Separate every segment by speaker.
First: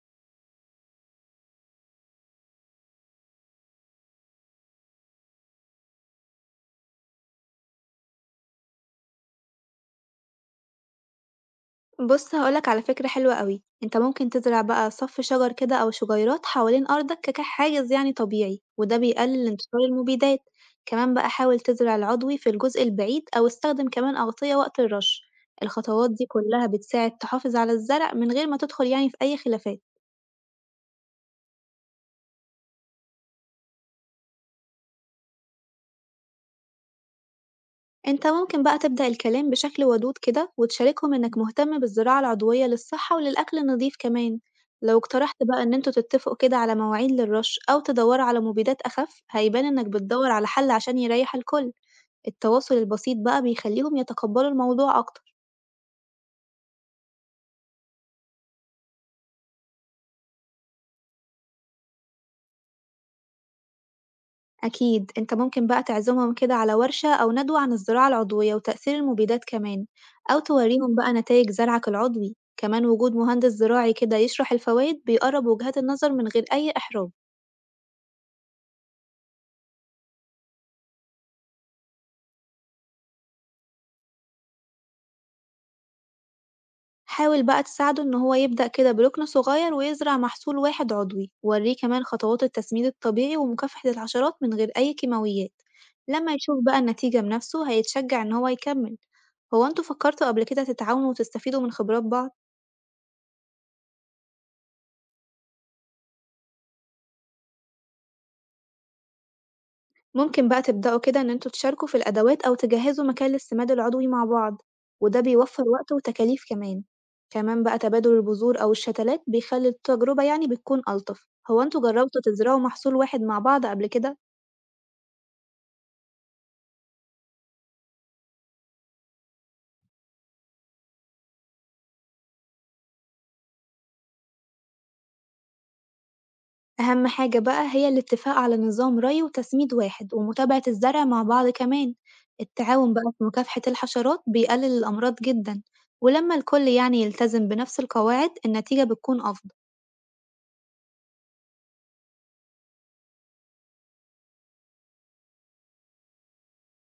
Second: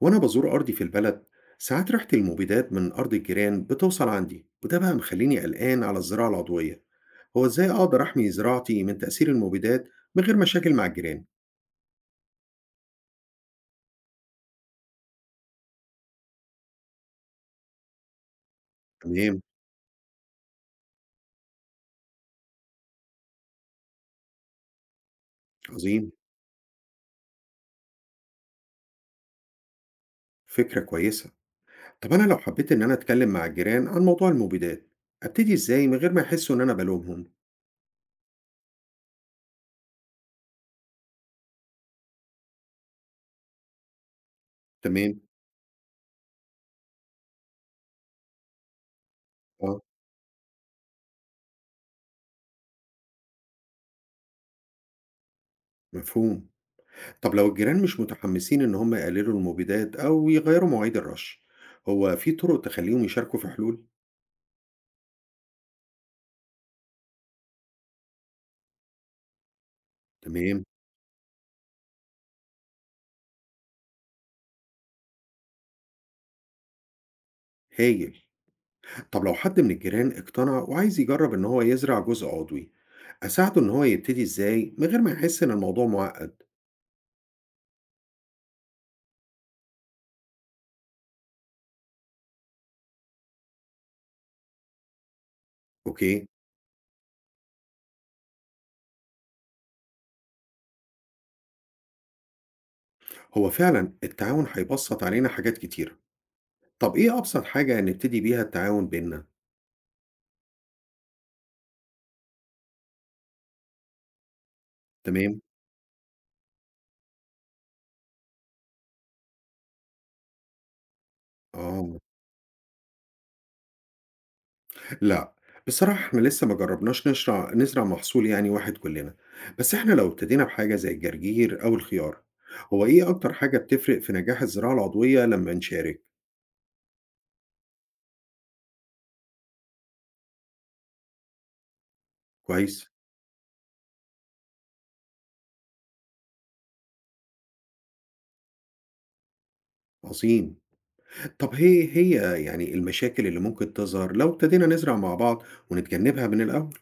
Speaker 1: وأنا بزور أرضي في البلد، ساعات ريحة المبيدات من أرض الجيران بتوصل عندي وده بقى مخليني قلقان على الزراعة العضوية. هو إزاي أقدر أحمي زراعتي من تأثير المبيدات من غير مشاكل مع الجيران؟
Speaker 2: بص هقولك على فكرة حلوة قوي. انت ممكن تزرع بقى صف شجر كده او شجيرات حوالين ارضك كحاجز يعني طبيعي، وده
Speaker 1: تمام.
Speaker 2: بيقلل انتشار المبيدات. كمان بقى حاول تزرع العضوي في الجزء البعيد او استخدم كمان اغطية وقت الرش. الخطوات
Speaker 1: عظيم.
Speaker 2: دي كلها بتساعد تحافظ على الزرع من غير ما تدخل يعني في اي خلافات.
Speaker 1: فكرة كويسة. طب أنا لو حبيت إن أنا أتكلم مع الجيران عن موضوع المبيدات، أبتدي إزاي من غير ما يحسوا إن أنا بلومهم؟
Speaker 2: أنت ممكن بقى تبدأ الكلام بشكل ودود كده وتشاركهم إنك مهتم بالزراعة العضوية للصحة وللأكل النظيف كمان، لو
Speaker 1: تمام.
Speaker 2: اقترحت بقى إن انتوا تتفقوا كده على مواعيد للرش أو تدوروا على مبيدات أخف هيبان
Speaker 1: آه.
Speaker 2: إنك بتدور على حل عشان يريح الكل، التواصل البسيط بقى بيخليهم يتقبلوا الموضوع أكتر،
Speaker 1: مفهوم. طب لو الجيران مش متحمسين إن هم يقللوا المبيدات أو يغيروا مواعيد الرش، هو في طرق تخليهم يشاركوا في حلول؟
Speaker 2: أكيد. أنت ممكن بقى تعزمهم كده على ورشة أو ندوة عن الزراعة العضوية وتأثير المبيدات كمان، أو
Speaker 1: تمام.
Speaker 2: توريهم بقى نتائج زرعك العضوي، كمان وجود مهندس زراعي كده يشرح الفوائد بيقرب وجهات النظر من غير أي إحراج.
Speaker 1: هايل. طب لو حد من الجيران اقتنع وعايز يجرب إن هو يزرع جزء عضوي، أساعده إن هو يبتدي إزاي من غير ما يحس إن الموضوع معقد؟
Speaker 2: حاول بقى تساعده إن هو يبدأ كده بركن صغير ويزرع محصول واحد عضوي وريه كمان خطوات التسميد الطبيعي ومكافحة الحشرات من غير أي كيماويات.
Speaker 1: أوكي؟
Speaker 2: لما يشوف بقى النتيجة بنفسه هيتشجع إن هو يكمل. هو انتوا فكرتوا قبل كده تتعاونوا وتستفيدوا من خبرات بعض؟
Speaker 1: هو فعلا التعاون هيبسط علينا حاجات كتير. طب إيه أبسط حاجة نبتدي بيها التعاون بينا؟
Speaker 2: ممكن بقى تبدأوا كده إن انتوا تشاركوا في الأدوات أو تجهزوا مكان للسماد العضوي مع بعض، وده
Speaker 1: تمام؟
Speaker 2: بيوفر وقت وتكاليف كمان. كمان بقى تبادل البذور أو الشتلات بيخلي التجربة يعني بتكون ألطف. هو انتوا
Speaker 1: آه،
Speaker 2: جربتوا تزرعوا محصول واحد مع بعض قبل كده؟
Speaker 1: لا، بصراحة إحنا لسه ما جربناش نشرع نزرع محصول يعني واحد كلنا، بس إحنا لو ابتدينا بحاجة زي الجرجير أو الخيار، هو إيه أكتر حاجة بتفرق في نجاح الزراعة العضوية لما نشارك؟
Speaker 2: أهم حاجة بقى هي الاتفاق على نظام ري وتسميد واحد ومتابعة الزرع مع بعض كمان،
Speaker 1: كويس؟
Speaker 2: التعاون بقى في مكافحة الحشرات بيقلل الأمراض جدًا، ولما الكل يعني يلتزم بنفس القواعد النتيجة بتكون أفضل،
Speaker 1: عظيم. طب هي يعني المشاكل اللي ممكن تظهر لو ابتدينا نزرع مع بعض ونتجنبها من الأول؟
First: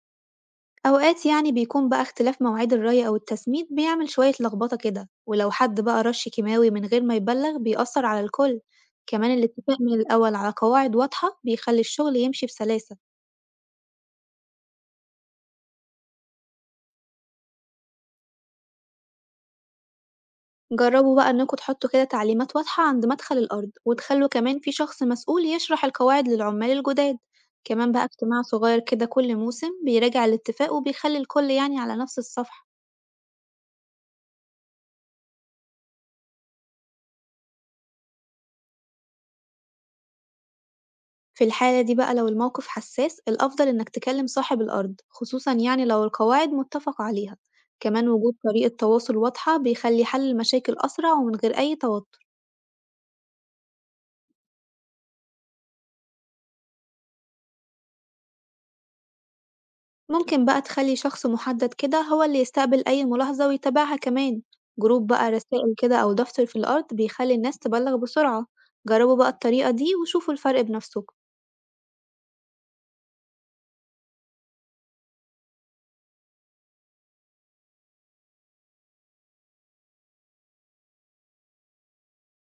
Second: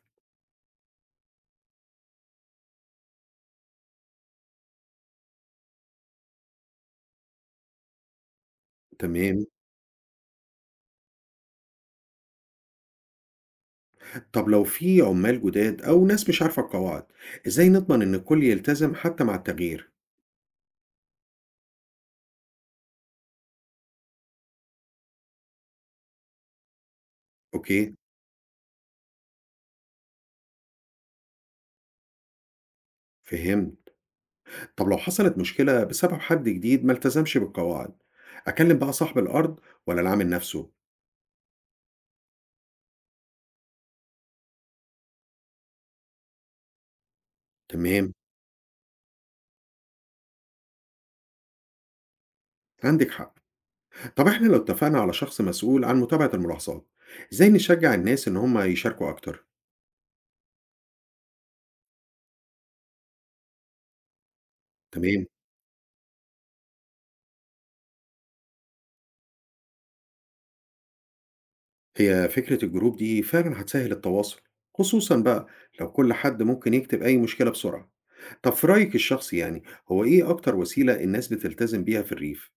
Speaker 2: أوقات يعني بيكون بقى اختلاف مواعيد الري أو التسميد بيعمل شوية لخبطة كده، ولو حد بقى رش كيماوي من غير ما يبلغ بيأثر على الكل، كمان
Speaker 1: تمام.
Speaker 2: الاتفاق من الأول على قواعد واضحة بيخلي الشغل يمشي بسلاسة.
Speaker 1: طب لو في عمال جداد أو ناس مش عارفة القواعد، إزاي نضمن إن الكل يلتزم حتى مع التغيير؟
Speaker 2: جربوا بقى إنكم تحطوا كده تعليمات واضحة عند مدخل الأرض وتخلوا كمان في شخص مسؤول يشرح القواعد للعمال الجداد، كمان
Speaker 1: أوكي.
Speaker 2: بقى اجتماع صغير كده كل موسم بيراجع الاتفاق وبيخلي الكل يعني على نفس الصفحة.
Speaker 1: فهمت. طب لو حصلت مشكلة بسبب حد جديد ما التزمش بالقواعد، أكلم بقى صاحب الأرض ولا العامل نفسه؟
Speaker 2: في الحالة دي بقى لو الموقف حساس الأفضل إنك تكلم صاحب الأرض خصوصا يعني لو القواعد متفق عليها، كمان
Speaker 1: تمام.
Speaker 2: وجود طريقة تواصل واضحة بيخلي حل المشاكل أسرع ومن غير أي توتر.
Speaker 1: عندك حق. طب إحنا لو اتفقنا على شخص مسؤول عن متابعة الملاحظات، إزاي نشجع الناس إن هم يشاركوا أكتر؟
Speaker 2: ممكن بقى تخلي شخص محدد كده هو اللي يستقبل أي ملاحظة ويتابعها كمان. جروب
Speaker 1: تمام؟
Speaker 2: بقى رسائل كده أو دفتر في الأرض بيخلي الناس تبلغ بسرعة. جربوا بقى الطريقة دي وشوفوا الفرق بنفسكم.
Speaker 1: هي فكرة الجروب دي فعلا هتسهل التواصل، خصوصا بقى لو كل حد ممكن يكتب أي مشكلة بسرعة. طب في رأيك الشخصي يعني، هو إيه أكتر وسيلة الناس بتلتزم بيها في الريف؟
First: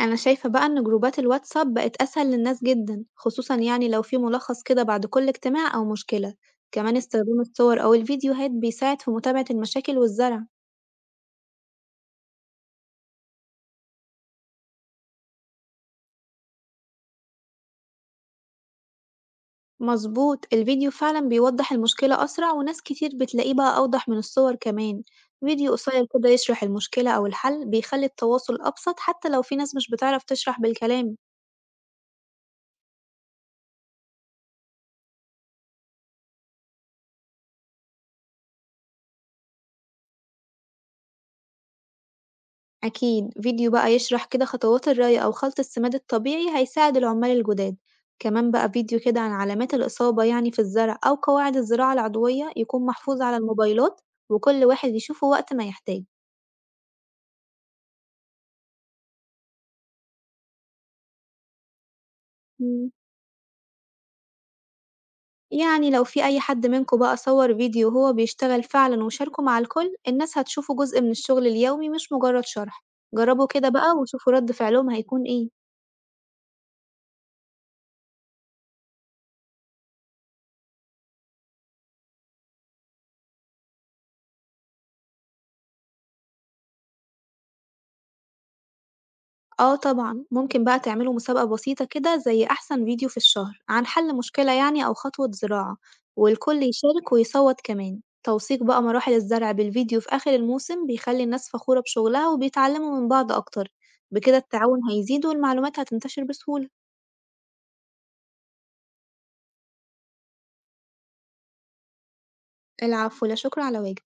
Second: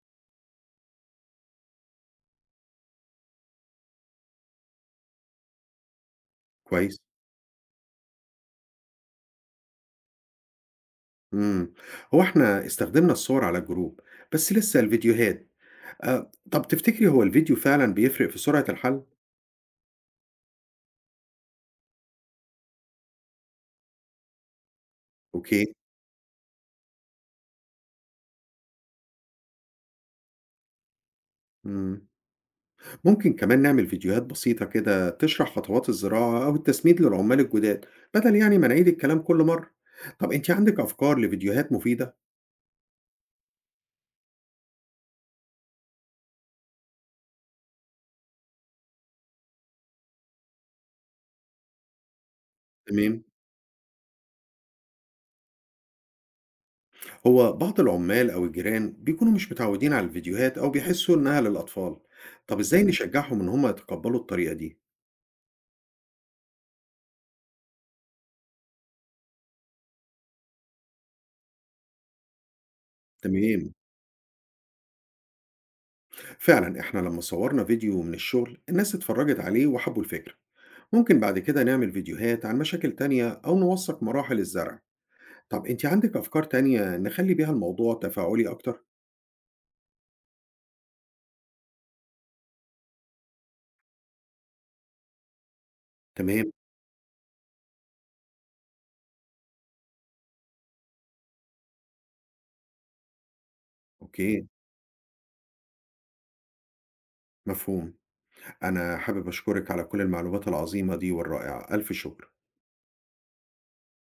Speaker 2: أنا شايفة بقى إن جروبات الواتساب بقت أسهل للناس جدا خصوصا يعني لو في ملخص كده بعد كل اجتماع أو مشكلة.
Speaker 1: كويس؟
Speaker 2: كمان استخدام الصور أو الفيديوهات بيساعد في متابعة المشاكل والزرع.
Speaker 1: مم. هو إحنا استخدمنا الصور على الجروب، بس لسه الفيديوهات. آه. طب تفتكري هو الفيديو فعلا بيفرق في سرعة الحل؟
Speaker 2: مظبوط، الفيديو فعلا بيوضح المشكلة أسرع وناس كتير بتلاقيه بقى أوضح من الصور كمان. فيديو
Speaker 1: أوكي.
Speaker 2: قصير كده يشرح المشكلة أو الحل بيخلي التواصل أبسط حتى لو في ناس مش بتعرف تشرح بالكلام.
Speaker 1: مم. ممكن كمان نعمل فيديوهات بسيطة كده تشرح خطوات الزراعة أو التسميد للعمال الجداد، بدل يعني ما نعيد الكلام كل مرة. طب أنت عندك أفكار لفيديوهات مفيدة؟
Speaker 2: أكيد، فيديو بقى يشرح كده خطوات الري أو خلط السماد الطبيعي هيساعد العمال الجداد. كمان بقى فيديو كده عن علامات الإصابة يعني في الزرع أو قواعد الزراعة العضوية يكون
Speaker 1: تمام.
Speaker 2: محفوظ على الموبايلات، وكل واحد يشوفه وقت ما يحتاج.
Speaker 1: هو بعض العمال أو الجيران بيكونوا مش متعودين على الفيديوهات أو بيحسوا إنها للأطفال. طب إزاي
Speaker 2: مم.
Speaker 1: نشجعهم إن هم يتقبلوا الطريقة دي؟
Speaker 2: يعني لو في أي حد منكم بقى صور فيديو وهو بيشتغل فعلًا وشاركه مع الكل، الناس هتشوفه جزء من الشغل اليومي مش مجرد شرح، جربوا كده
Speaker 1: تمام.
Speaker 2: بقى وشوفوا رد فعلهم هيكون إيه.
Speaker 1: فعلا إحنا لما صورنا فيديو من الشغل الناس اتفرجت عليه وحبوا الفكرة. ممكن بعد كده نعمل فيديوهات عن مشاكل تانية أو نوثق مراحل الزرع. طب أنت عندك أفكار تانية نخلي بيها الموضوع تفاعلي أكتر؟
Speaker 2: آه طبعًا، ممكن بقى تعملوا مسابقة بسيطة كده زي أحسن فيديو في الشهر عن حل مشكلة يعني أو خطوة زراعة،
Speaker 1: تمام.
Speaker 2: والكل يشارك ويصوت كمان. توثيق بقى مراحل الزرع بالفيديو في آخر الموسم بيخلي الناس فخورة بشغلها وبيتعلموا من بعض أكتر، بكده
Speaker 1: أوكي.
Speaker 2: التعاون هيزيد والمعلومات هتنتشر بسهولة.
Speaker 1: مفهوم. أنا حابب أشكرك على كل المعلومات العظيمة دي والرائعة، ألف شكر.
Speaker 2: العفو، لا شكر على واجب.